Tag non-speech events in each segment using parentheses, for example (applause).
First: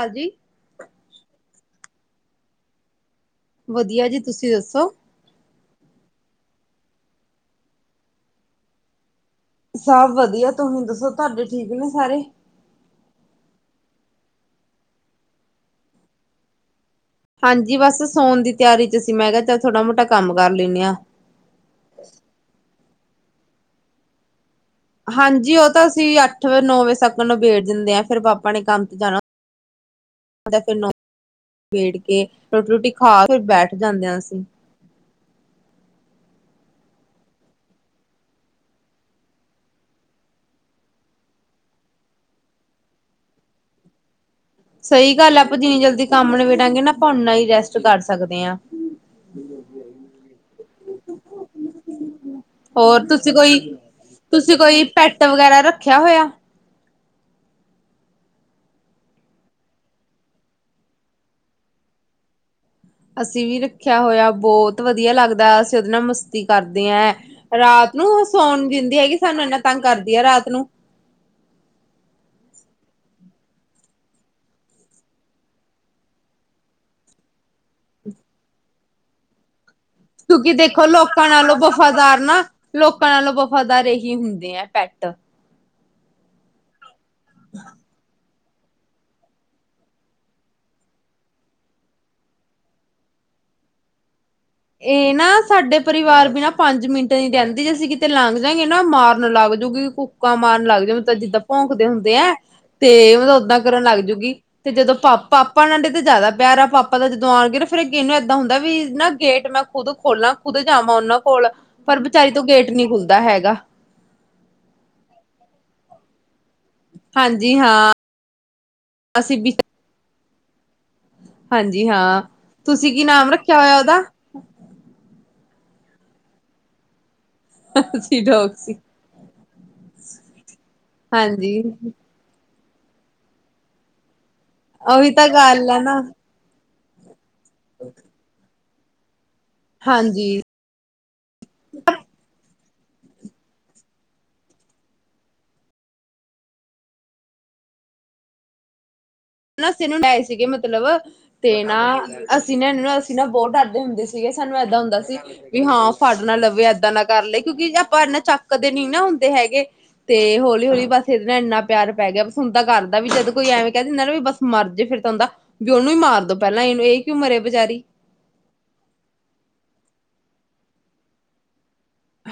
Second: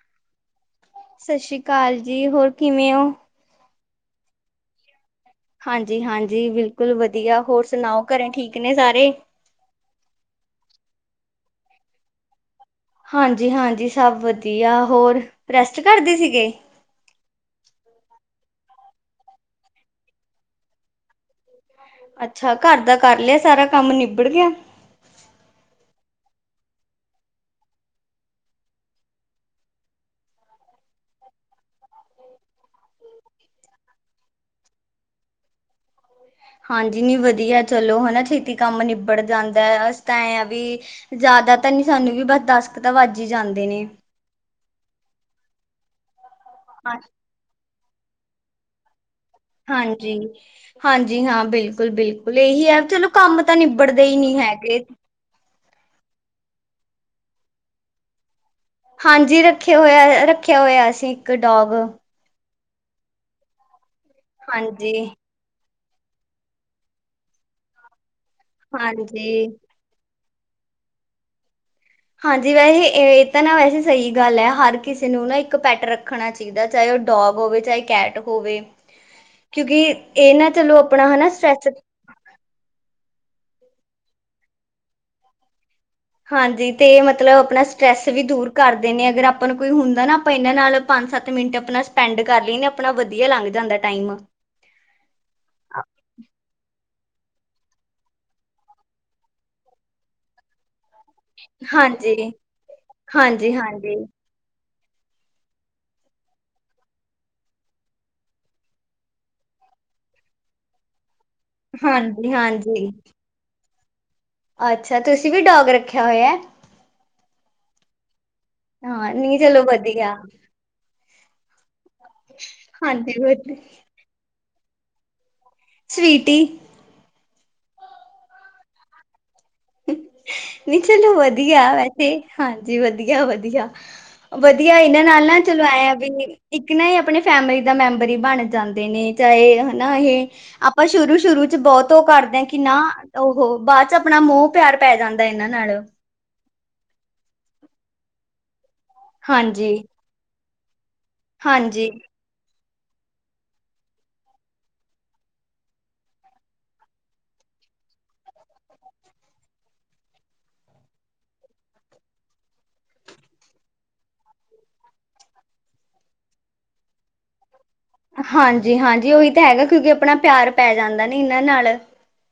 ਹਾਂਜੀ ਸਤਿ ਸ੍ਰੀ ਅਕਾਲ ਜੀ ਜੀ ਹੋਰ ਕਿਵੇਂ ਹੋ ਵਧੀਆ ਜੀ ਤੁਸੀਂ ਦੱਸੋ ਹਾਂਜੀ ਹਾਂਜੀ ਬਿਲਕੁਲ ਵਧੀਆ ਹੋਰ ਸੁਣਾਓ ਘਰੇ ਠੀਕ ਨੇ ਸਾਰੇ। ਸਭ ਵਧੀਆ ਤੁਸੀਂ ਦੱਸੋ ਤੁਹਾਡੇ ਠੀਕ ਨੇ ਸਾਰੇ ਹਾਂਜੀ ਹਾਂਜੀ ਸਭ ਵਧੀਆ ਹੋਰ ਰੈਸਟ ਕਰਦੇ ਸੀਗੇ ਹਾਂਜੀ ਬਸ ਸੋਣ ਦੀ ਤਿਆਰੀ ਚ ਅਸੀਂ ਮੈਂ ਕਿਹਾ ਚ ਛੌਟਾ ਮੋਟਾ ਕੰਮ ਕਰ ਲੈਂਦੇ ਹਾਂ ਅੱਛਾ ਘਰ ਦਾ ਕਰ ਲਿਆ ਸਾਰਾ ਕੰਮ ਨਿਬੜ ਗਿਆ ਹਾਂਜੀ ਉਹ ਤਾਂ ਅਸੀਂ ਅੱਠ ਨੌ ਵਜੇ ਤਕ ਨਿਬੇੜ ਦਿਨਦੇ ਆ ਫਿਰ ਪਾਪਾ ਨੇ ਕੰਮ ਤੇ ਜਾਣਾ ਫਿਰ ਨੋ ਵਜੇ ਨਿਬੇੜ ਕੇ ਰੋਟੀ ਰੋਟੀ ਖਾ ਫਿਰ ਬੈਠ ਜਾਂਦੇ ਹਾਂ ਅਸੀਂ। ਹਾਂਜੀ ਨੀ ਵਧੀਆ ਚਲੋ ਹਨਾ ਛੇਤੀ ਕੰਮ ਨਿਬੜ ਜਾਂਦਾ ਇਸ ਤ ਆ ਵੀ ਜ਼ਿਆਦਾ ਤਾਂ ਨੀ ਸਾਨੂੰ ਵੀ ਬਸ ਦਸ ਕੁ ਤਾਂ ਵੱਜੀ ਹੀ ਜਾਂਦੇ ਨੇ ਸਹੀ ਗੱਲ ਆਪਾਂ ਜਿੰਨੀ ਜਲਦੀ ਕੰਮ ਨਿਬੇੜਾ ਗੇ ਨਾ ਹਾਂ- ਅਪਾ ਉਨ੍ਹਾਂ ਹੀ ਰੈਸਟ ਕਰੱ ਸਕਦੇ ਹਾਂ ਹਾਂਜੀ ਹਾਂਜੀ ਹਾਂ ਬਿਲਕੁਲ ਬਿਲਕੁਲ ਇਹੀ ਹੈ ਹੋਰ ਚਲੋ ਤੁਸੀਂ ਕੰਮ ਤਾਂ ਕੋਈ ਨਿਬੜਦੇ ਹੀ ਨਹੀਂੀ ਹੈਗੇ ਰਖਿਆ ਹੋਇਆ ਹਾਂਜੀ ਰੱਖਿਆ ਹੋਇਆ। ਰੱਖਿਆ ਹੋਇਆ ਅਸੀਂ ਇੱਕ ਡੋਗ ਅਸੀਂ ਵੀ ਰੱਖ ਰਖਿਆ ਹੋਇਆ ਬਹੁਤ ਹਾਂਜੀ, ਵਧੀਆ ਲੱਗਦਾ ਐਨਾ ਮਸਤੀ ਕਰਦੇ ਹੈ। ਰਾਤ ਨੂੰ ਸੌਣ ਦਿੰਦੀ ਹੈਗੀ ਸਾਨੂੰ ਹਾਂਜੀ। ਇੰਨਾ ਤੰਗ ਕਰਦੀ ਹੈ ਰਾਤ ਕਿਨੂੰ (unintelligible) ਹਾਂਜੀ, ਵੈਸੇ ਇਹ ਤਾਂ ਨਾ ਵੈਸੇ ਸਹੀ ਗੱਲ ਹੈ ਹਰ ਕਿਸੇ ਨੂੰ ਨਾ ਇੱਕ ਪੈਟ ਰੱਖਣਾ ਚਾਹੀਦੇ ਚਾਹੇ ਉਹ ਡੋਗ ਹੋਵੇ ਚਾਹੇ ਕੈਟ ਹੋਵੇ ਕਿਉਂਕਿ ਇਹ ਨਾ ਕਿਉਂਕਿ ਚਲੋ ਦੇਖੋ ਆਪਣਾ ਲੋਕਾਂ ਹਨਾ ਨਾਲੋਂ ਸਟਰੈਸ ਵਫ਼ਾਦਾਰ ਨਾ ਲੋਕਾਂ ਨਾਲੋਂ ਵਫ਼- ਵਫਦਾਰ ਏਹੀ ਹੁੰਦੇ ਏ ਪੈਟ। ਹਾਂਜੀ, ਤੇ ਮਤ ਮਤਲਬ ਆਪਣਾ ਸਟਰੈੱਸ ਵੀ ਦੂਰ ਕਰਦੇ ਨੇ ਅਗਰ ਆਪਾਂ ਨੂੰ ਕੋਈ ਹੁੰਦਾ ਨਾ ਆਪਾਂ ਇਹਨਾਂ ਨਾਲ ਪੰਜ-ਸੱਤ ਮਿੰਟ ਆਪਣਾ ਸਪੈਂਡ ਕਰ ਲਈਏ ਨਾ, ਆਪਣਾ ਵਧੀਆ ਲੰਗ ਜਾਂਦਾ ਟਾਈਮ। ਇਹ ਨਾ ਸਾਡੇ ਪਰਿਵਾਰ ਬਿਨਾ ਪੰਜ ਮਿੰਟ ਕਹਿੰਦੀ ਜੇ ਅਸੀਂ ਕਿਤੇ ਲੰਘ ਜਾਈਏ ਨਾ ਮਾਰਨ ਲਗ ਜੁਗੀ, ਕੁੱਕਾਂ ਮਾਰਨ ਲੱਗ ਜਂਦ- ਜਿਦਾ ਭੋਂਕਦੇ ਹੁੰਦੇ ਹਾਂਜੀ, ਏ, ਤੇ ਮਤਲਬ ਹਾਂਜੀ, ਓਦਾਂ ਕਰਨ ਹਾਂਜੀ, ਲੱਗ ਜੂਗੀ। ਤੇ ਜਦੋਂ ਪਾ-ਪਾਪਾ ਨਾਲ ਤੇ ਜ਼ਿਆਦਾ ਪਿਆਰ ਆ, ਪਾਪਾ ਦਾ ਜਦੋਂ ਆਉਣਗੇ ਨਾ ਫੇਰ ਅਗੇਨੂੰ ਏਦਾਂ ਹੁੰਦਾ ਵੀ ਨਾ- ਗੇਟ ਮੈਂ ਖੁਦ ਖੋਲਾਂ, ਖੁਦ ਜਾਵਾਂ ਉਹਨਾਂ ਕੋਲ, ਪਰ ਬੇਚਾਰੀ ਹਾਂਜੀ, ਤੋਂ ਗੇਟ ਨੀ ਹਾਂਜੀ। ਖੁੱਲਦਾ ਹੈਗਾ। ਅੱਛਾ, ਤੁਸੀਂ ਵੀ ਡੋਗ ਰੱਖਿਆ ਹੋਇਐ। ਹਾਂਜੀ-ਹਾਂ ਹਾਂ, ਨੀ ਚਲੋ ਵਧੀਆ। ਹਾਂਨ ਜੀ ਹਾਂ, ਤੁਸੀਂ ਕੀ ਹਾਂਜੀ ਨਾਮ ਵਧੀਆ ਰੱਖਿਆ ਹੋਇਆ ਉਹਦਾ? ਅ (unintelligible) ਸਵੀਟੀ ਅਸੀ ਜੋਕ ਸੀ (unintelligible) ਨਹੀਂ ਚਲੋ ਹਾਂਜੀ ਵਧੀਆ ਵੈਸੇ, ਹਾਂ। ਜੀ ਵਧੀਆ-ਵਧੀਆ। ਵਧੀਆ ਇਹਨਾਂ ਉਹੀ ਨਾਲ ਤਾਂ ਨਾ ਚਲੋ ਗੱਲ ਹੈ ਆਇਆ ਨਾ ਵੀ। ਕਿੰਨਾ ਇਹ ਆਪਣੇ ਫੈਮਿਲੀ ਦਾ ਮੈਂਬਰ ਹੀ ਬਣ- ਜਾਂਦੇ ਨੇ ਚਾਹੇ, ਹੈਨਾ ਇਹ, ਹਾਂਜੀ ਆਪਾਂ ਸ਼ੁਰੂ-ਸ਼ੁਰੂ ਚ ਬਹੁਤ ਉਹ ਕਰਦੇ- ਕਿੰਨਾ, ਔਹੋ ਬਾਅਦ ਚ ਆਪਣਾ ਮੋਹ- ਪਿਆਰ ਪੈ ਜਾਂਦਾ ਇਹਨਾਂ ਨਾਲੋਂ। ਹਾਂਜੀ ਨੱਸੇ ਨੂੰ ਡਏ ਸੀਗੇ ਮਤਲਬ (unintelligible) ਕਿਲਵ (inaudible) ਤੇ ਨਾ ਹਾਂਜੀ ਅਸ- ਸੀ ਨਾ, ਇਹ ਨਾ, ਅਸੀਂ ਨਾ ਬਹੁਤ ਡਰਦੇ ਹੁੰਦੇ ਸੀਗੇ ਸਾਨੂੰ ਏਦਾਂ ਹੁੰਦਾ ਸੀ ਵੀ ਹਾਂ, ਫੜ ਨਾ ਲਵੇ, ਏਦਾਂ ਨਾ ਕਰ ਲਏ ਕਿਉਂਕਿ ਆਪਾਂ ਇਨਾ ਚੱਕਦੇ ਨੀ ਨਾ ਹੁੰਦੇ ਹੈਗੇ, ਤੇ ਹੌਲੀ ਹੌਲੀ ਬਸ ਇਹਦੇ ਨਾਲ ਇੰਨਾ ਪਿਆਰ ਪੈ ਗਿਆ ਬਸ ਹੁਣ ਤਾਂ ਕਰਦਾ ਵੀ ਜਦ ਕੋਈ ਐਵੇਂ ਕਹ- ਨ-ਨਾ ਵੀ ਬਸ ਮਰ ਜੇ ਫਿਰ ਤਾਂ ਉਹਦਾ, ਵੀ ਉਹਨੂੰ ਹੀ ਮਾਰ ਦੋ ਪਹਿਲਾਂ ਇਹਨੂੰ, ਇਹੀ ਕਿਉ ਮਰੇ ਬੇਚਾਰੀ। ਹਾਂਜੀ-ਹਾਂਜੀ, ਉਹੀ ਤਾਂ ਹੈਗਾ ਕਿਉਂਕਿ ਆਪਣਾ ਪਿਆਰ ਪੈ ਜਾਂਦੇ, ਨੀ ਇਹਨਾਂ ਨਾਲ।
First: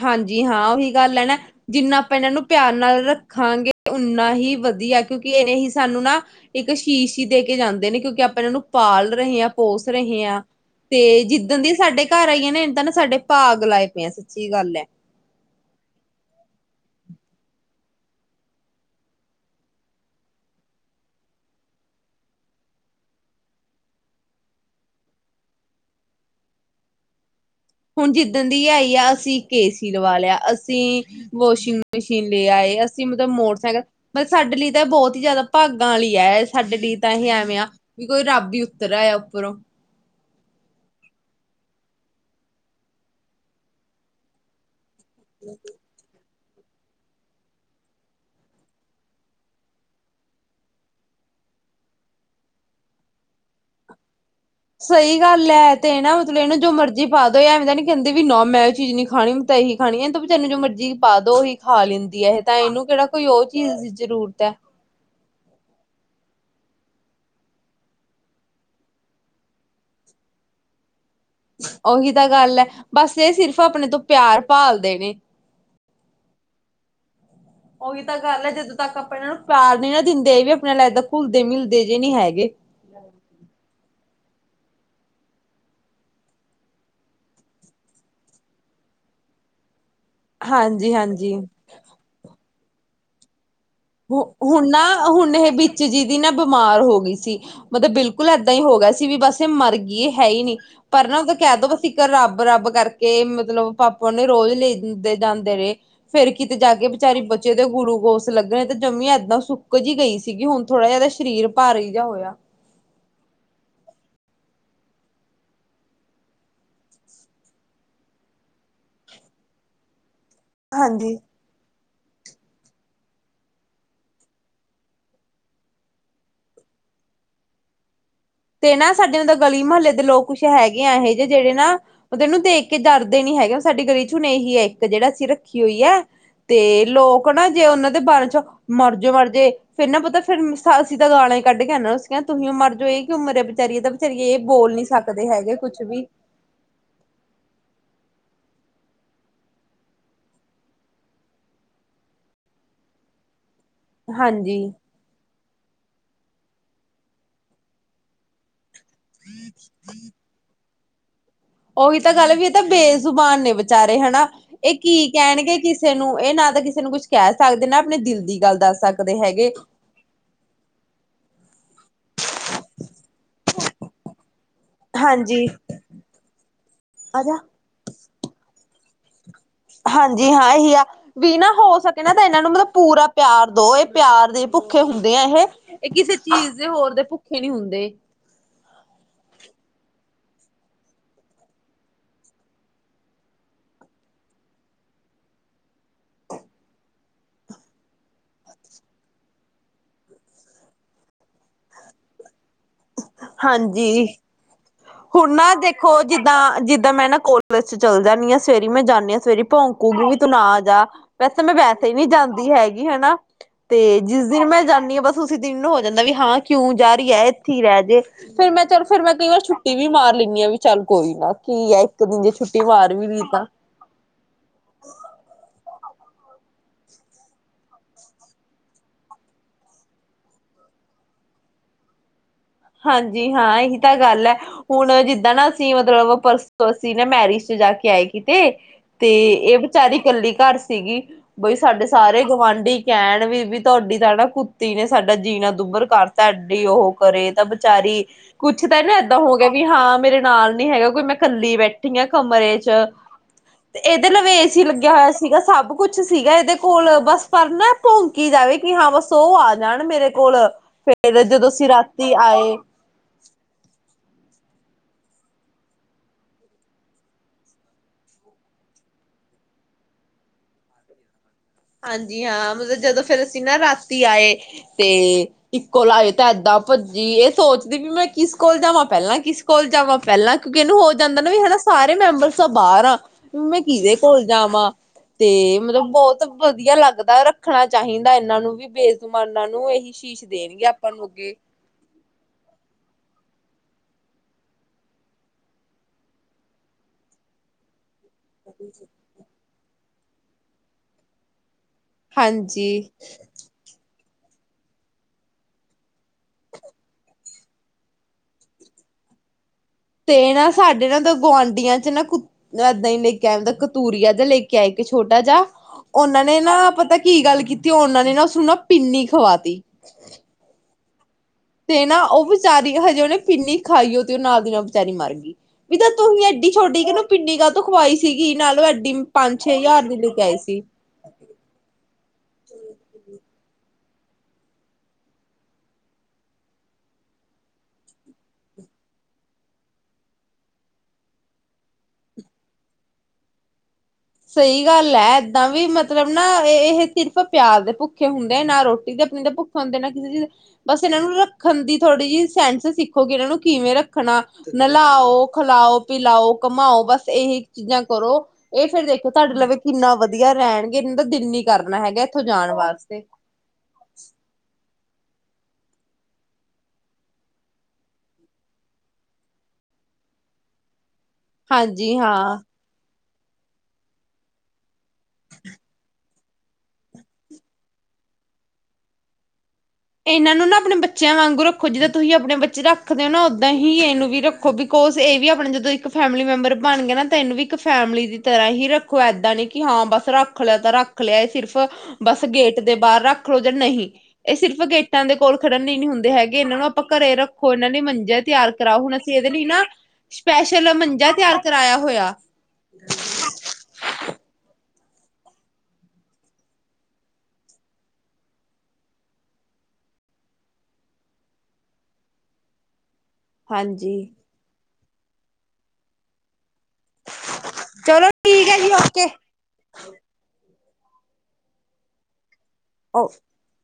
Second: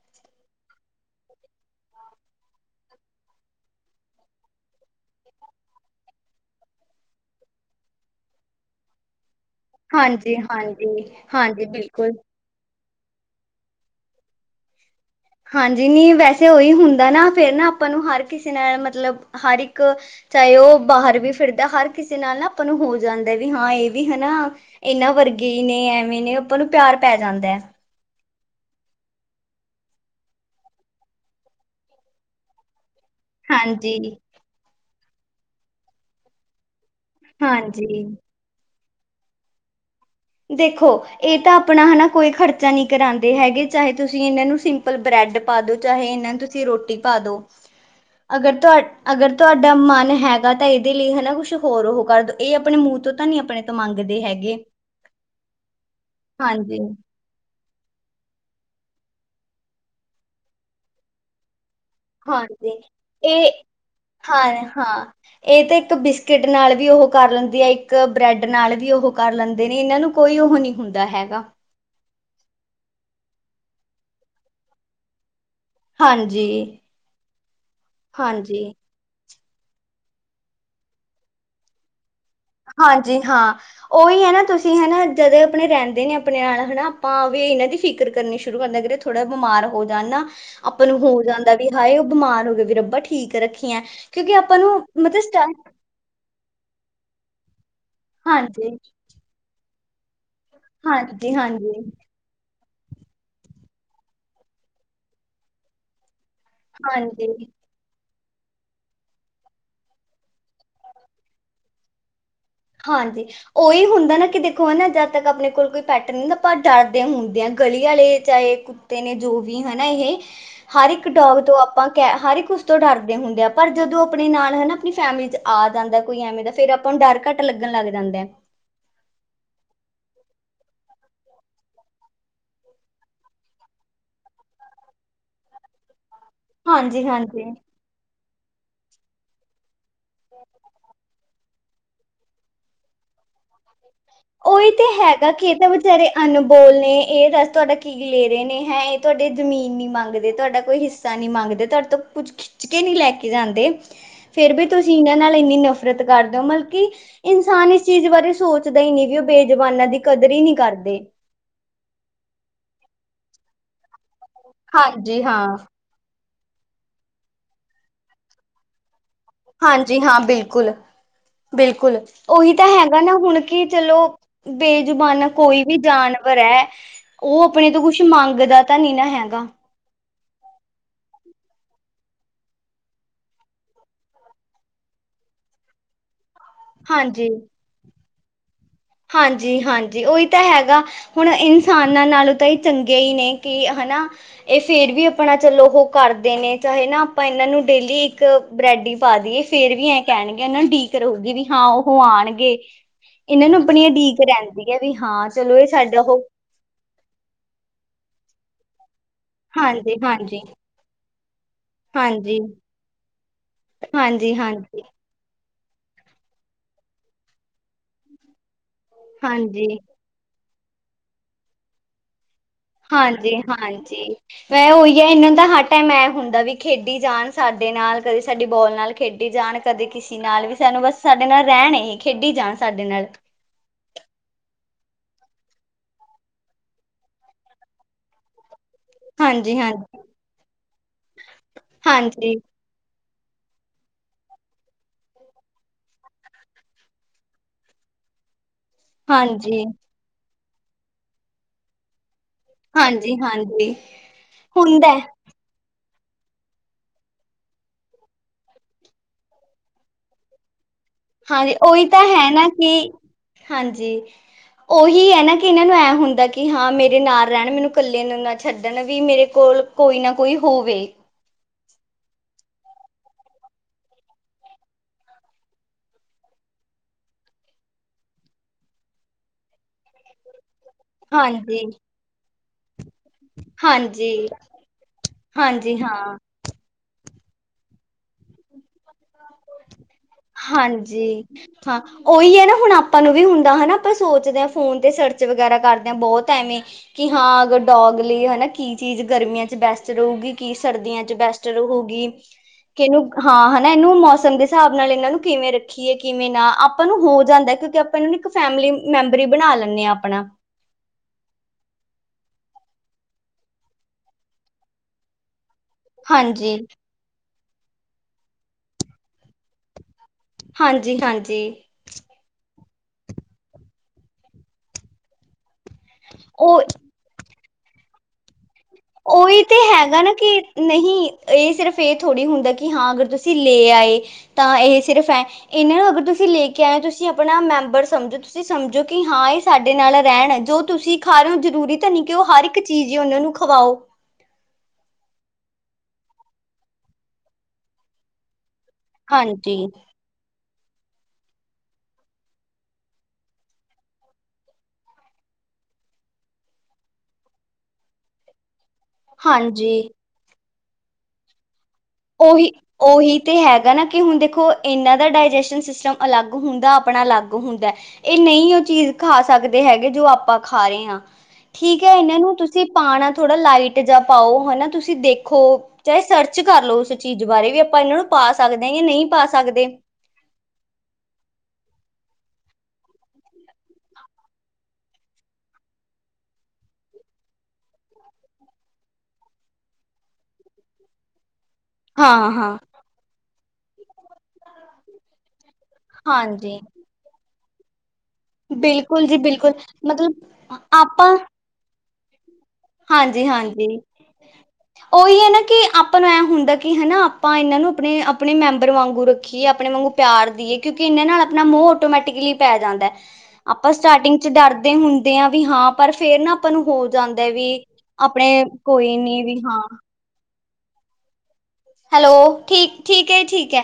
ਹਾਂਜੀ ਹਾਂ ਔਹੀ ਗੱਲ ਹੈ ਨਾ ਜਿੰਨਾ ਆਪਾਂ ਇਹਨਾਂ ਨੂੰ ਪਿਆਰ ਨਾਲ ਰੱਖਾਂਗੇ ਉਨਾ ਹੀ ਵਧੀਐ, ਕਿਉਂਕਿ ਇਹ ਹੀ ਸਾਨੂੰ ਨਾ ਇੱਕ ਅਸ਼ੀਸ਼ ਹੀ ਦੇ ਕੇ ਜਾਂਦੇ ਨੇ, ਕਿਉਂਕਿ ਆਪਾਂ ਇਹਨਾਂ ਨੂੰ ਪਾਲ ਰਹੇ ਹਾਂ ਪੋਸ ਰਹੇ ਹਾਂਜੀ ਹਾਂ ਹਾਂਜੀ ਤੇ ਜਿੱਦਣ ਹਾਂਜੀ ਦੀ ਸਾਡੇ ਬਿਲਕੁਲ ਘਰ ਆਈਆਂ ਨੇ ਇਹ ਤ ਨ ਸਾਡੇ ਭਾਗ ਲਾਏ ਪਏ ਐ ਸਚੀ ਗੱਲ ਹੈ ਹਾਂਜੀ ਨਹੀਂ ਵੈਸੇ ਉਹੀ ਹੁੰਦਾ ਨਾ, ਫੇਰ ਨਾ ਆਪਾਂ ਨੂੰ ਹਰ ਕਿਸੇ ਨਾਲ ਮਤਲਬ ਹਰ ਇੱਕ ਚਾਹੇ ਉਹ ਬਾਹਰ ਵੀ ਫਿਰਦਾ ਹਰ ਕਿਸੇ ਨਾਲ ਨਾ ਆਪਾਂ ਨੂੰ ਹੋ ਜਾਂਦਾ ਵੀ ਹਾਂ ਇਹ ਵੀ ਹੈ ਨਾ ਇਹਨਾਂ ਵਰਗੇ ਹੀ ਨੇ ਐਵੇਂ ਨੇ ਆਪਾਂ ਨੂੰ ਪਿਆਰ ਪੈ ਜਾਂਦਾ ਐ। ਹੁਣ ਜਿੱਦਣ ਦੀ ਆਈ ਆ ਅਸੀਂ ਇਕ ਏ ਸੀ ਲਵਾ ਲਿਆ, ਅਸੀਂ ਵਾਸ਼ਿੰਗ ਮਸ਼ੀਨ ਲੈ ਆਏ। ਮਤਲਬ ਮੋਟਰਸਾਈਕਲ, ਹਾਂਜੀ ਪਰ ਸਾਡੇ ਲਈ ਤਾਂ ਬਹੁਤ ਜਿਆਦਾ ਭਾਗਾਂ ਵਾਲੀ ਹੈ, ਐ ਸਾਡੇ ਲਈ। ਤਾਂ ਹੀ ਐਵੇਂ ਆ, ਹਾਂਜੀ ਵੀ ਕੋਈ ਰੱਬ ਹੀ ਉੱਤਰ ਆਇਆ ਉੱਪਰੋਂ ਦੇਖੋ ਇਹ ਤਾਂ ਆਪਣਾ ਹੈਨਾ ਕੋਈ ਖਰਚਾ ਨਹੀਂ ਕਰਾਉਂਦੇ ਹੈਗੇ, ਚਾਹੇ ਤੁਸੀਂ ਇਹਨਾਂ ਨੂੰ ਸਿੰਮਪਲ ਬਰੈੱਡ ਪਾ ਦੋ ਚਾਹੇ ਇਹਨਾਂ ਨੂੰ ਤੁਸੀਂ ਰੋਟੀ ਪਾ ਦੋ, ਅਗਰ ਤੁਹਾਡ ਅਗਰ ਤੁਹਾਡਾ ਮਨ ਹੈਗਾ ਤਾਂ ਇਹਦੇ ਲਈ ਹੈਨਾ ਕੁਛ ਹੋਰ ਉਹ ਕਰ ਦੋ, ਇਹ ਆਪਣੇ ਮੂੰਹ ਤੋਂ ਤਾਂ ਨੀ ਆਪਣੇ ਤੋਂ ਮੰਗਦੇ ਹੈਗੇ। ਸਹੀ ਗੱਲ ਹੈ ਤੇ ਨਾ, ਮਤਲਬ ਇਹਨੂੰ ਜੋ ਹਾਂਜੀ ਮਰਜ਼ੀ ਪਾ ਦੋ। ਐਵੇਂ ਨ ਕਹਿੰਦੇ ਵੀ ਨਾ ਮੈਂ ਇਹ ਚੀਜ਼ ਨੀ ਖਾਣੀ ਮੈਂ ਤਾਂ ਤਾਂ ਇਹੀ ਖਾਣੀ ਐ, ਇਹ ਤਾਂ ਵਿਚਾਰੇ ਨੂੰ ਜੋ ਮਰਜ਼ੀ ਪਾ ਦੋ, ਓਹੀ ਖਾ ਲੈਂਦੀ ਹੈ ਇਹ ਤਾਂ ਹਾਂਜੀ ਇਹਨੂੰ ਕਿਹੜਾ ਕੋਈ ਉਹ ਇਹ ਚੀਜ਼ ਦੀ ਜ਼ਰੂਰਤ ਹੈ ਹਾਂ ਹਾਂ ਇਹ ਤੇ ਇੱਕ ਬਿਸਕਿਟ ਨਾਲ ਵੀ ਉਹ ਕਰ ਲੈਂਦੀ ਆ, ਇੱਕ ਬ੍ਰੈਡ ਨਾਲ ਵੀ ਉਹ ਕਰ ਲੈਂਦੇ ਨੇ, ਇਹਨਾਂ ਨੂੰ ਕੋਈ ਉਹ ਨਹੀਂ ਹੁੰਦਾ ਹੈ। ਔ ਹੀ ਤਾ ਗੱਲ ਹੈ, ਬਸ ਇਹ ਸਿਰਫ਼ ਆਪਣੇ ਤੋਂ ਪਿਆਰ ਭਾਲਦੇ ਨੇ। ਹਾਂਜੀ ਉਹੀ ਤਾਂ ਗੱਲ ਹੈ ਹਾਂਜੀ ਜਦੋਂ ਤੱਕ ਆਪਾਂ ਇਹਨਾਂ ਨੂੰ ਪਿਆਰ ਨੀ ਨਾ ਦਿੰਦੇ, ਇਹ ਵੀ ਆਪਣੇ ਨਾਲ ਘੁੱਲਦੇ ਮਿਲਦੇ ਜੇ ਨਹੀਂ ਹੈਗੇ। ਹਾਂਜੀ ਹਾਂ, ਔਹੀ ਹੈ ਨਾ ਤੁਸੀਂ ਹੈਨਾ ਜਦੋਂ ਆਪਣੇ ਰਹਿੰਦੇ ਨੇ ਆਪਣੇ ਨਾਲ ਹੈਨਾ, ਆਪਾਂ ਵੀ ਇਹਨਾਂ ਦੀ ਫਿਕਰ ਕਰਨੀ ਸ਼ੁਰੂ ਕਰਦੇ ਥੋੜ੍ਹਾ ਬਿਮਾਰ ਹੋ। ਜਾਂ ਨਾ ਆਪਾਂ ਹਾਂਜੀ ਨੂੰ ਹੋ ਹਾਂਜੀ ਜਾਂਦਾ ਵੀ ਹਾਏ ਔ ਬਿਮਾਰ ਹੋਗੇ ਫਿਰ ਆਪਾ ਠੀਕ ਰੱਖੀ ਐ ਹੁ ਕਿਉਂਕਿ ਆਪਾਂ ਹੁਣ ਨੂੰ ਨਾ ਮਤਲਬ ਹੁਣ ਸਟਾ ਇਹ ਵਿੱਚ ਜੀ ਦੀ ਨਾ ਬਿਮਾਰ ਹੋ ਗਈ ਸੀ ਮਤਲਬ ਬਿਲਕੁਲ ਏਦਾਂ ਹੀ ਹਾਂਜੀ ਹੋ ਗਿਆ ਸੀ ਵੀ ਬਸ ਇਹ ਮਰ ਗੀ ਗੀ ਏ ਹੈ ਹੀ ਨੀ ਪਰ ਨਾ ਹਾਂਜੀ ਉਹਦਾ ਕਹਿ ਦੋ ਹਾਂਜੀ ਬਸ ਇੱਕ ਰੱਬ ਰੱਬ ਕਰਕੇ ਮਤਲਬ ਪਾਪਾ ਨੇ ਰੋਜ਼ ਲੈਂਦੇ ਜਾਂਦੇ ਰਹੇ ਫੇਰ ਕਿਤੇ ਜਾ ਕੇ ਵਿਚਾਰੀ ਹਾਂਜੀ ਬੱਚੇ ਦੇ ਗੁਲੂਕੋਜ਼ ਲੱਗਾ ਤੇ ਜੰਮੀ ਏਦਾਂ ਸੁੱਕ ਜੀ ਗਈ ਸੀਗੀ ਹੁਣ ਥੋੜ੍ਹਾ ਜਿਹਾ ਇਹਦਾ ਸਰੀਰ ਭਾਰੀ ਜਿਹਾ ਹੋਇਆ ਹਾਂਜੀ ਉਹੀ ਹੁੰਦਾ ਨਾ ਕਿ ਦੇਖੋ ਹੈ ਨਾ ਜਦ ਤੱਕ ਆਪਣੇ ਕੋਲ ਕੋਈ ਪੈਟ ਨਹੀਂ ਹੁੰਦਾ ਪਰ ਡਰਦੇ ਹੁੰਦੇ ਆ ਗਲੀ ਵਾਲੇ ਚਾਹੇ ਕੁੱਤੇ ਨੇ ਜੋ ਵੀ ਹਨਾ ਇਹ ਹਰ ਇੱਕ ਹਾਂਜੀ। ਡੋਗ ਤੋਂ ਆਪ ਆਪਾਂ ਕਹਿ ਹਰ ਇੱਕ ਉਸ ਤੋਂ ਡਰਦੇ ਹੁੰਦੇ ਆਾਂ ਪਰ ਜਦੋਂ ਆਪਣੇ ਨਾਲ ਹਨਾ ਆਪਣੀ ਫੈਮਿਲੀ ਚ ਆ ਜਾਂਦਾ ਕੋਈ ਐਵੇਂ ਦਾ ਫਿਰ ਆਪਾਂ ਨੂੰ ਡਰ ਘੱਟ ਲੱਗ ਲੱਗ ਜਾਂ ਤੇ ਨਾ ਸਾਡੇ ਮ ਗਲੀ ਮਹੱਲੇ ਦੇ ਲੋਕ ਕੁੱਛ ਹੈਗੇ ਆ ਇਹ ਜੇ ਜਿਹੜੇ ਨਾ ਉਹਦੇ ਇਹਨੂੰ ਦੇਖ ਕੇ ਡਰਦੇ ਨੀ ਹੈਗੇ ਸਾਡੀ ਗਲੀ ਚੋਂ ਨਹੀਂ ਹੀ ਇੱਕ ਜਿਹੜਾ ਅਸੀਂ ਰੱਖੀ ਹੋਈ ਹੈ ਤੇ ਹਾਂਜੀ ਲੋਕ ਹਾਂਜੀ ਨਾ ਜੇ ਉਹਨਾਂ ਦੇ ਬਾਰੇ ਚ ਮਰਜੇ ਮਰਜੇ ਫੇਿਰ ਨਾ ਪਤਾ ਫਿਰਰ ਸਸੀ ਤਾਂ ਗਾ ਲ ਕੱਢ ਕੇ ਨਾ ਸੀੀਆਂ ਤੁਸੀਂ ਮਰ ਜਾਓ ਇਹ ਕੀ ਉਮਰ ਹੈ ਵਿਚੇਾਰੀ ਦਾ ਤਾਂ ਵਿਚਾਰੀ ਇਹ ਉਹੀ ਬੋਲ ਤੇ ਨੀ ਸਕਦੇ ਹੈਗਾ ਕਿ ਹੈਗੇ ਤਾਂ ਕੁਛ ਵੀ ਵਿਚਚਾਰੇ ਅਨਬੋਲ ਨੇ ਇਹ ਦੱਸ ਤੁਹਾਡਾ ਕੀ ਲੈ ਰਹੇ ਨੇ ਹੈਂ ਇਹ ਤੁਹਾਡੇ ਜ਼ਮੀਨ ਨਹੀਂੀ ਮੰਗਦੇ ਤੁਹਾਡਾ ਕੋਈ ਹਿੱਸਾ ਨਹੀਂ ਮੰਗਦੇ ਤੁਹਾਡੇ ਤੋਂ ਕੁਛ ਖਿੱਚ ਕੇ ਨਹੀਂ ਲੈ ਕੇ ਜਾਂਦੇ ਫੇਰ ਹਾਂਜੀ ਵੀ ਤੁਸੀਂ ਇਹਨਾਂ ਨਾਲ ਇੰਨੀ ਨਫ਼ਰਤ ਕਰਦੇ ਹੋ ਮਤਲਬ ਕਿ ਇਨਸਾਨ ਇਸ ਚੀਜ਼ ਬਾਰੇ ਸੋਚਦੇ ਹੀ ਨ ਨਹੀਂ ਵੀ ਉਹ ਬੇਜਬਾਨਾਂ ਦੀ ਕਦਰ ਹੀ ਨਹੀਂੀ ਕਰਦੀ (inaudible) ਉਹੀ ਤਾਂ ਗੱਲ ਵੀ ਇਹ ਤਾਂ ਬੇਜ਼ੁਬਾਨ ਨੇ ਵਿਚਾਰੇ ਹਨਾ ਇਹ ਕੀ ਹਾਂਜੀ ਹਾਂ ਕਹਿਣਗੇ ਕਿਸੇ ਨੂੰ ਇਹ ਨਾ ਕਿਸੇ ਨੂੰ ਕੁਛ ਕਹਿ ਸਕਦੇ ਨਾ ਆਪਣੇ ਦਿਲ ਦੀ ਗੱਲ ਦੱਸ ਸਕਦੇ ਹੈਗੇ। ਹਾਂਜੀ ਹਾਂ ਬਿਲਕੁਲ ਬਿਲਕੁਲ ਉਹੀ ਤਾਂ ਹੈਗਾ ਨਾ ਹੁਣ ਕੀ ਚਲੋ ਬੇਜ਼ੁਬਾਨਾ ਹਾਂਜੀ ਕੋਈ ਵੀ ਜਾਨਵਰ ਹੈ ਆਜਾ ਉਹ ਆਪਣੇ ਤੋਂ ਕੁੱਛ ਮੰਗਦਾ ਪਤਾ ਨਹੀਂੀ ਨਾ ਹੈਗਾ ਹਾਂਜੀ ਹਾਂ ਇਹੀ ਆ ਵੀ ਨਾ ਹੋ ਸਕੇ ਨਾ ਤਾਂ ਇਹਨਾਂ ਨੂੰ ਮਤਲਬ ਪੂਰਾ ਪਿਆਰ ਦੋ ਇਹ ਪਿਆਰ ਦੇ ਭੁੱਖੇ ਹੁੰਦੇ ਆ ਇਹ ਇਹ ਕਿਸੇ ਚੀਜ਼ ਦੇ ਹੋਰ ਦੇ ਭੁੱਖੇ ਨੀ ਹੁੰਦੇ ਹਾਂਜੀ ਹਾਂਜੀ ਉਓਹੀ ਤਾਂ ਹੈਗਾ ਹੁਣ ਇਨਸਾਨਾਂ ਨਾਲੋਂ ਤਾਂ ਚੰਗੇ ਹੀ ਨੇ ਕਿ ਹਨਾ ਇਹ ਫੇਰ ਵੀ ਆਪਣਾ ਚਲੋ ਉਹ ਕਰਦੇ ਨੇ ਚਾਹੇ ਨਾ ਆਪਾਂ ਇਹਨਾਂ ਨੂੰ ਡੇਲੀ ਇੱਕ ਬ੍ਰੈਡ ਹੀ ਪਾ ਦੇਏ ਫੇਰ ਵੀ ਇਹ ਕਹਿਣਗੇ ਡੀਕ ਰਹੇਗੀ ਵੀ ਹਾਂ ਉਹ ਆਉਣਗੇ ਇਹਨਾਂ ਨੂੰ ਜੀ, ਹੈ ਵੀ ਹਾਂ ਹੁਣ ਨਾ ਚਲੋ ਇਹ ਸਾਡਾ ਦੇਖੋ ਉਹ ਜਿੱਦਾਂ ਜਿੱਦਾਂ ਮੈਂ ਨਾ ਕੋਲੇਜ ਚ ਚੱਲ ਜਾਂਣੀ ਹਾਂ ਸਵੇਰੀ ਮੈਂ ਜਾਂਨੀ ਹਾਂ। ਸਵੇਰੇ ਭੋਂਕੂਗੀ ਵੀ ਤੂੰ ਹਾਂਜੀ-ਹਾਂਜੀ, ਨਾ ਜਾ ਵੈਸੇ ਮੈਂ ਵੈਸੇ ਹੀ ਨੀ ਹਾਂਜੀ, ਜਾਂਦੀ ਹੈਗੀ ਹੈਨਾ, ਤੇ ਜਿਸ ਹਾਂਜੀ-ਹਾਂਜੀ, ਦਿਨ ਮੈਂ ਹਾਂਜੀ। ਹਾਂਜੀ ਜਾਂਦੀ ਹਾਂ ਬਸ ਓਸੀ ਦਿਨ ਨੂੰ ਹੋ ਜਾਂਦਾ ਵੀ ਹਾਂ ਕਿਉਂ ਜਾ ਰਹੀ ਏ। ਥੀ ਰਹਿ ਜੇ ਫੇਰ ਮੈਂ ਚਲ ਫੇਰ ਮੈਂ ਕਈ ਵਾਰ ਹਾਂਜੀ ਛੁੱਟੀ ਮਾਰ ਲੈਂਦੀ ਹਾਂ ਵੀ ਚੱਲ ਕੋਈ ਨਾ ਕੀ ਹੈ ਇੱਕ ਦਿਨ ਜ ਛੁ ਹਾਂਜੀ ਹਾਂਜੀ ਮੈਂ ਉਹੀ ਹੈ ਇਹਨਾਂ ਦਾ ਹੱਟ ਟਾਈਮ ਇਹ ਹੁੰਦਾ ਵੀ ਖੇਡੀ ਜਾਣ ਸਾਡੇ ਨਾਲ ਕਦੇ ਸਾਡੀ ਬੋਲ ਨਾਲ ਖੇਡੀ ਜਾਣ। ਕਦੇ ਕਿਸੇ ਨਾਲ ਵੀ ਸਾਨੂੰ ਬਸ ਸਾਡੇ ਨਾਲ ਰਹਿਣ ਹੀ ਖੇਡੀ ਜਾਣ ਸਾਡੇ ਨਾਲ ਹਾਂਜੀ ਹਾਂ ਇਹੀ ਤਾਂ ਗੱਲ ਆ। ਹੁਣ ਜਿੱਦਾਂ ਨਾ ਅਸੀਂ ਮਤਲਬ ਪਰਸੋ ਅਸੀਂ ਨਾ ਮੈਰਿਜ ਚ ਜਾ ਕੇ ਆਏ ਕਿਤੇ ਤੇ ਇਹ ਹਾਂਜੀ-ਹਾਂਜੀ, ਵਿਚਾਰੀ ਇਕੱਲੀ ਘਰ ਸੀਗੀ। ਬਈ ਸਾਡੇ ਸਾਰੇ ਗੁਆਂਢੀ ਕਹਿਣ ਵੀ ਵੀ ਤੁਹਾਡੀ ਤਾਂ ਨਾ ਕੁੱਤੀ ਨੇ ਸਾਡਾ ਜੀਣਾ ਦੁੱਬਰ ਕਰ ਦਿਤਾ ਏ ਏਡੀ ਉਹ ਕਰੇ ਤਾਂ ਵਿਚਾਰੀ ਕੁਛ ਤਾਂ ਨਾ ਇਦਾ ਹੋ ਗਿਆ ਵੀ ਹਾਂਜੀ-ਹਾਂਜੀ, ਹਾਂ ਮੇਰੇ ਨਾਲ ਨਹੀਂ ਹੈਗਾ ਕੋਈ ਮੈਂ ਕੱਲੀ ਬੈਠੀ ਹਾਂ। ਕਮਰੇ ਚ, ਹਾਂਜੀ-ਹਾਂਜੀ। ਤੇ ਇਹਦੇ ਨਾ ਏਸੀ ਹੁੰਦਾ ਲੱਗਿਆ ਹੈ। ਹੋਇਆ ਸੀਗਾ ਸਭ ਕੁ ਕੁਛ ਸੀਗਾ ਇਹਦੇ ਕੋਲ ਬਸ ਪਰ ਨਾ ਭੋਂਕੀ ਜਾਵੇ ਕਿ ਹਾਂ ਬਸ ਉਹ ਆ ਜਾਣ ਮੇਰੇ ਕੋਲ ਫ ਫੇਰ ਜਦੋਂ ਹਾਂਜੀ ਅਸੀਂ ਉਹੀ ਰਾਤ ਤਾਂ ਹੈ ਨਾ ਕਿ, ਹਾਂਜੀ ਉਹੀ ਹੈ ਨਾ ਕਿ ਇਹਨਾਂ ਨੂੰ ਐ ਹੁੰਦਾ ਕਿ ਹਾਂ ਮੇਰੇ ਨਾਲ ਰਹਿਣ ਮੈਨੂੰ ਕੱਲੇ ਨੂੰ ਨਾ ਛੱਡਣ ਵੀ ਮੇਰੇ ਕੋਲ ਕੋਈ ਨਾ ਕੋਈ ਹੋਵੇ। ਹਾਂਜੀ ਹਾਂ, ਮਤਲਬ ਜਦੋਂ ਫੇਰ ਅਸੀਂ ਨਾ ਰਾਤੀ ਆਏ ਤੇ ਇੱਕ ਕੋਲ ਆਏ ਤਾਂ ਏਦਾਂ ਭੱਜੀ ਇਹ ਸੋਚਦੀ ਵੀ ਮੈਂ ਕਿਸ ਕੋਲ ਜਾਵਾਂ ਪਹਿਲਾਂ ਕਿਸ ਕੋਲ ਜਾਵਾਂ ਪਹਿਲਾਂ ਉਕ ਇਹਨੂੰ ਹੋ ਜਾਂਦਾ ਵੀ ਹਨਾ ਹਾਂਜੀ-ਹਾਂਜੀ, ਸਾਰੇ ਮੈਂਬਰ ਤਾਂ ਬਾਰ ਆ ਮੈਂ ਕਿਹਦੇ ਹਾਂਜੀ ਕੋਲ ਜਾਵਾਂ, ਤੇ ਹਾਂਜੀ ਮਤਲਬ ਹਾਂ। ਬਹੁਤ ਵਧੀਆ ਲੱਗਦਾ ਰੱਖਣਾ ਚਾਹੀਦਾ ਇਹਨਾਂ ਨੂੰ ਵੀ ਬੇਜੂ ਹਾਂਜੀ ਅੱਗੇ ਹਾਂ, ਉਹੀ ਹੈ ਨਾ ਹੁਣ ਆਪਾਂ ਨੂੰ ਵੀ ਹੁਣ ਦਾ ਹਨਾ ਆਪਾਂ ਸੋਚਦੇ ਹਾਂ ਫੋਨ ਤੇ ਸਰਚ ਵਗੈਰਾ ਕਰਦੇ ਹਾਂ ਬਹੁਤ ਐਵੇਂ ਕਿ ਹਾਂ ਅਗਰ ਡੋਗ ਲਈ ਹਨਾ ਕੀ ਚੀਜ਼ ਗਰਮੀਆਂ ਚ ਬੈਸਟ ਰਹੁਗੀ ਕਿ ਸਰਦੀਆਂ ਚ ਬੈਸਟ ਰਹੂਗੀ ਕਿ ਹਾਂਜੀ ਇਹਨੂੰ ਹਾਂ ਹਨਾ ਇਹਨੂੰ ਮੌਸਮ ਦੇ ਹਿਸਾਬ ਨਾਲ ਇਹਨਾਂ ਨੂੰ ਕਿਵੇਂ ਰੱਖੀਏ ਕਿਵੇਂ ਨਾ, ਆਪਾਂ ਨੂੰ ਹੋ ਜਾਂਦਾ ਕਿਉਂਕਿ ਆਪਾਂ ਇਹਨਾਂ ਨੂੰ ਇੱਕ ਫੈਮਿਲੀ ਮੈਂਬਰੀ ਹੀ ਬਣਾ ਲਾ ਤੇ ਨਾ ਸਾਡੇ ਨਾ ਤਾਂ ਗੁਆਂਢੀਆਂ ਚ ਨਾ ਕੁ ਇੱਦਾਂ ਹੀ ਲੈ ਕੇ ਆਇਆਦਾ ਕਤੂਰੀਆ ਜ ਲੈ ਕੇ ਆਇਆ ਇੱਕ ਛੋਟਾ ਜਿਹਾ ਉਹਨਾਂ ਨੇ ਹਾਂਜੀ ਨਾ ਪਤਾ ਕੀ ਗੱਲ ਕੀਤੀ ਉਹਨਾਂ ਨੇ ਨਾ ਉਸਨੂੰ ਨਾ ਪਿੰਨੀ ਖਵਾ ਤੀ ਹਾਂਜੀ ਹਾਂਜੀ ਤੇ ਨਾ ਉਹ ਵਿਚਾਰੇ ਹਜੇ ਉਹਨੇ ਪਿੰਨੀ ਖਾਈ ਉਹ ਤੇ ਉਹ ਨਾਲ ਦੀ ਨਾਲ ਬੇਚਾਰੀ ਮਰ ਗਈ ਵੀ ਤਾਂ ਤੁਸੀਂ ਐਡੀ ਉਹ ਛੋਡੀ ਕਿ ਨਾ ਪਿੰਡੀ ਖੂਵਾਈ ਸੀਗੀ ਨਾਲ ਉਹ ਐਡੀ ਪੰਜ ਉਹੀ ਤੇ ਛੇ ਹਜ਼ਾਰ ਦੀ ਹੈਗਾ ਨਾ ਲੈ ਕੇ ਆਈ ਕਿ ਸੀ ਨਹੀਂ ਇਹ ਸਿਰਫ਼ ਇਹ ਥੋੜ੍ਹੀ ਹੁੰਦਾ ਕਿ ਹਾਂ ਅਗਰ ਤੁਸੀਂ ਲੈ ਆਏ ਤਾਂ ਇਹ ਸਿਰਫ ਹੈ ਇਹਨਾਂ ਨੂੰ ਅਗਰ ਤੁਸੀਂ ਲੈ ਕੇ ਆਏ ਹੋ ਤੁਸੀਂ ਆਪਣਾ ਮੈਂਬਰ ਸਮਝੋ ਤੁਸੀਂ ਸਮਝੋ ਕਿ ਹਾਂ ਇਹ ਸਾਡੇ ਨਾਲ ਰਹਿਣ ਹੈ ਜੋ ਤੁਸੀਂ ਖਾ ਰਹੇ ਹੋ ਜਰੂਰੀ ਤਾਂ ਨਹੀਂ ਕਿ ਉਹ ਹਰ ਇੱਕ ਚੀਜ਼ ਹੀ ਉਹਨਾਂ ਨੂੰ ਖਵਾਓ (inaudible) ੱਦਾਂ ਵੀ ਮਤਲਬ ਨਾ ਇਹ ਇਹ ਸਿਰਫ਼ ਪਿਆਰ ਦੇ ਭੁੱਖੇ ਹੁੰਦੇ ਨਾ ਰੋਟੀ ਰੋਟੀ ਤੇ ਆਪਣੀ ਤਾਂ ਭੁੱਖ ਹਾਂਜੀ ਹੁੰਦੇ ਨਾ ਕਿਸੇ ਬਸ ਇਹਨਾਂ ਨੂੰ ਰੱਖਣ ਦੀ ਥੋੜ੍ਹੀ ਜਿਹੀ ਸੈਂਸ ਸਿੱਖੋ ਕਿ ਇਹਨਾਂ ਨੂੰ ਕਿਵੇਂ ਰੱਖਣਾ ਨਲਾਓ ਖਿਲਾਓ ਪਿਲਾਓ ਘੁਮਾਓ ਬਸ ਇਹੀ ਚੀਜ਼ਾਂ ਕਰੋ ਇਹ ਫਿਰ ਕਿ ਤੁਹਾਡੇ ਲਾਵੇ ਹਾਂਜੀ ਕਿੰਨਾ ਵਧੀਆ ਰਹਿਣ ਕਹਿੰ ਦਾ ਦਿਨ ਹੀ ਕਰਦਾ ਉਹੀ ਉਹੀ ਤੇ ਹੈਗਾ ਨਾ ਕਿ ਹੁਣ ਦੇਖੋ ਇਹਨਾਂ ਦਾ ਡਾਇਜੈਸ਼ਨ ਸਿਸਟਮ ਅਲੱਗ ਹੁੰਦਾ ਆਪਣਾ ਅਲੱਗ ਹੁੰਦਾ ਇਹ ਨਹੀਂ ਉਹ ਚੀਜ਼ ਖਾ ਸਕਦੇ ਹੈਗੇ ਜੋ ਆਪਾਂ ਖਾ ਰਹੇ ਹਾਂ ਠੀਕ ਹੈ ਹਾਂਜੀ ਇਹਨਾਂ ਨੂੰ ਹਾਂ ਤੁਸੀਂ ਪਾਣਾ ਥੋੜਾ ਲਾਈਟ ਜਾਂ ਪਾਓ ਹਨਾ ਤੁਸੀਂ ਦੇਖੋ ਚਾਹੇ ਸਰਚ ਕਰ ਲਓ ਚੀਜ਼ ਬਾਰੇ ਵੀ ਆਪਾਂ ਇਹਨਾਂ ਨੂੰ ਪਾ ਸਕਦੇ ਹਾਂ ਜਾਂ ਨਹੀਂ ਪਾ ਸਕਦੇ ਇਹਨਾਂ ਨੂੰ ਨਾ ਆਪਣੇ ਬੱਚਿਆਂ ਵਾਂਗੂ ਰੱਖੋ ਜਿੱਦਾਂ ਤੁਸੀਂ ਆਪਣੇ ਬੱਚੇ ਰੱਖਦੇ ਹੋ ਨਾ ਓਦਾਂ ਹੀ ਇਹਨੂੰ ਵੀ ਰੱਖੋ ਬਿਕੋਜ ਇਹ ਵੀ ਆਪਣਾ ਜਦੋਂ ਇੱਕ ਫੈਮਿਲੀ ਮੈਂਬਰ ਬਣ ਗਿਆ ਨਾ ਤਾਂ ਇਹਨੂੰ ਵੀ ਇੱਕ ਫੈਮਿਲੀ ਦੀ ਤਰ੍ਹਾਂ ਹੀ ਰੱਖੋ ਇਏਦਾਂ ਨ ਕਿ ਹਾਂ ਬਸ ਰੱਖ ਲਿਆ ਤਾਂ ਰੱਖ ਲਿਆ ਇਹ ਸਿਰਫ ਬਸ ਹਾਂ ਹਾਂ ਗੇਟ ਦੇ ਬਾਹਰ ਰੱਖ ਖੋ ਜਾਂ ਨਹੀਂ ਇਹ ਸਿਰ ਵਗੇਟਾਂ ਦੇ ਕੋਲ ਖੜਨ ਹੀ ਨੀ ਹੁੰਦੇ ਹੈਗੇ ਇਹਨਾਂ ਹਾਂਜੀ ਨੂੰ ਆਪਾਂ ਘਰੇ ਰੱਖ ਉਹਨਾਂ ਨੇ ਮੰ ਤਿਆਰ ਕਰਾਓ ਹੁਣ ਬਿਲਕੁਲ ਅਸੀਂ ਜੀ ਇਹਦੇ ਲਈ ਬਿਲਕੁਲ ਨਾ ਮਤਲਬ ਸਪੈਸ਼ਲ ਮੰਜਾ ਆਪਾਂ ਤਿਆਰ ਕਰਾਇਆ ਹੋਇਆ ਹ ਹਾਂਜੀ ਹਾਂਜੀ ਉਹੀ ਹੈ ਨਾ ਕਿ ਆਪਾਂ ਨੂੰ ਐ ਹੁੰਦਾ ਕਿ ਹਨਾ ਆਪਾਂ ਇਹਨਾਂ ਨੂੰ ਆਪਣੇ ਆਪਣੇ ਮੈਂਬਰ ਵਾਂਗੂ ਰੱਖੀਏ ਆਪਣੇ ਵਾਂਗੂ ਪਿਆਰ ਦੇਈਏ ਕਿਉਂਕਿ ਇਹਨਾਂ ਨਾਲ ਆਪਣਾ ਮੋਹ ਆਟੋਮੈਟਿਕਲੀ ਪੈ ਜਾਂਦਾ ਆਪਾਂ ਹਾਂਜੀ ਸਟਾਰਟਿੰਗ ਚ ਡਰਦੇ ਹੁੰਦੇ ਆ ਵੀ ਹਾਂ ਪਰ ਫੇਰ ਨਾ ਆਪਾਂ ਨੂੰ ਹੋ ਜਾਂਦਾ ਵੀ ਚਲੋ ਆਪਣੇ ਠੀਕ ਹੈ ਜੀ ਕੋਈ ਓਕੇ ਨੀ ਵੀ ਹਾਂ ਹੈਲੋ ਠੀਕ ਓ ਠੀਕ ਹੈ ਜ ਠੀਕ ਹੈ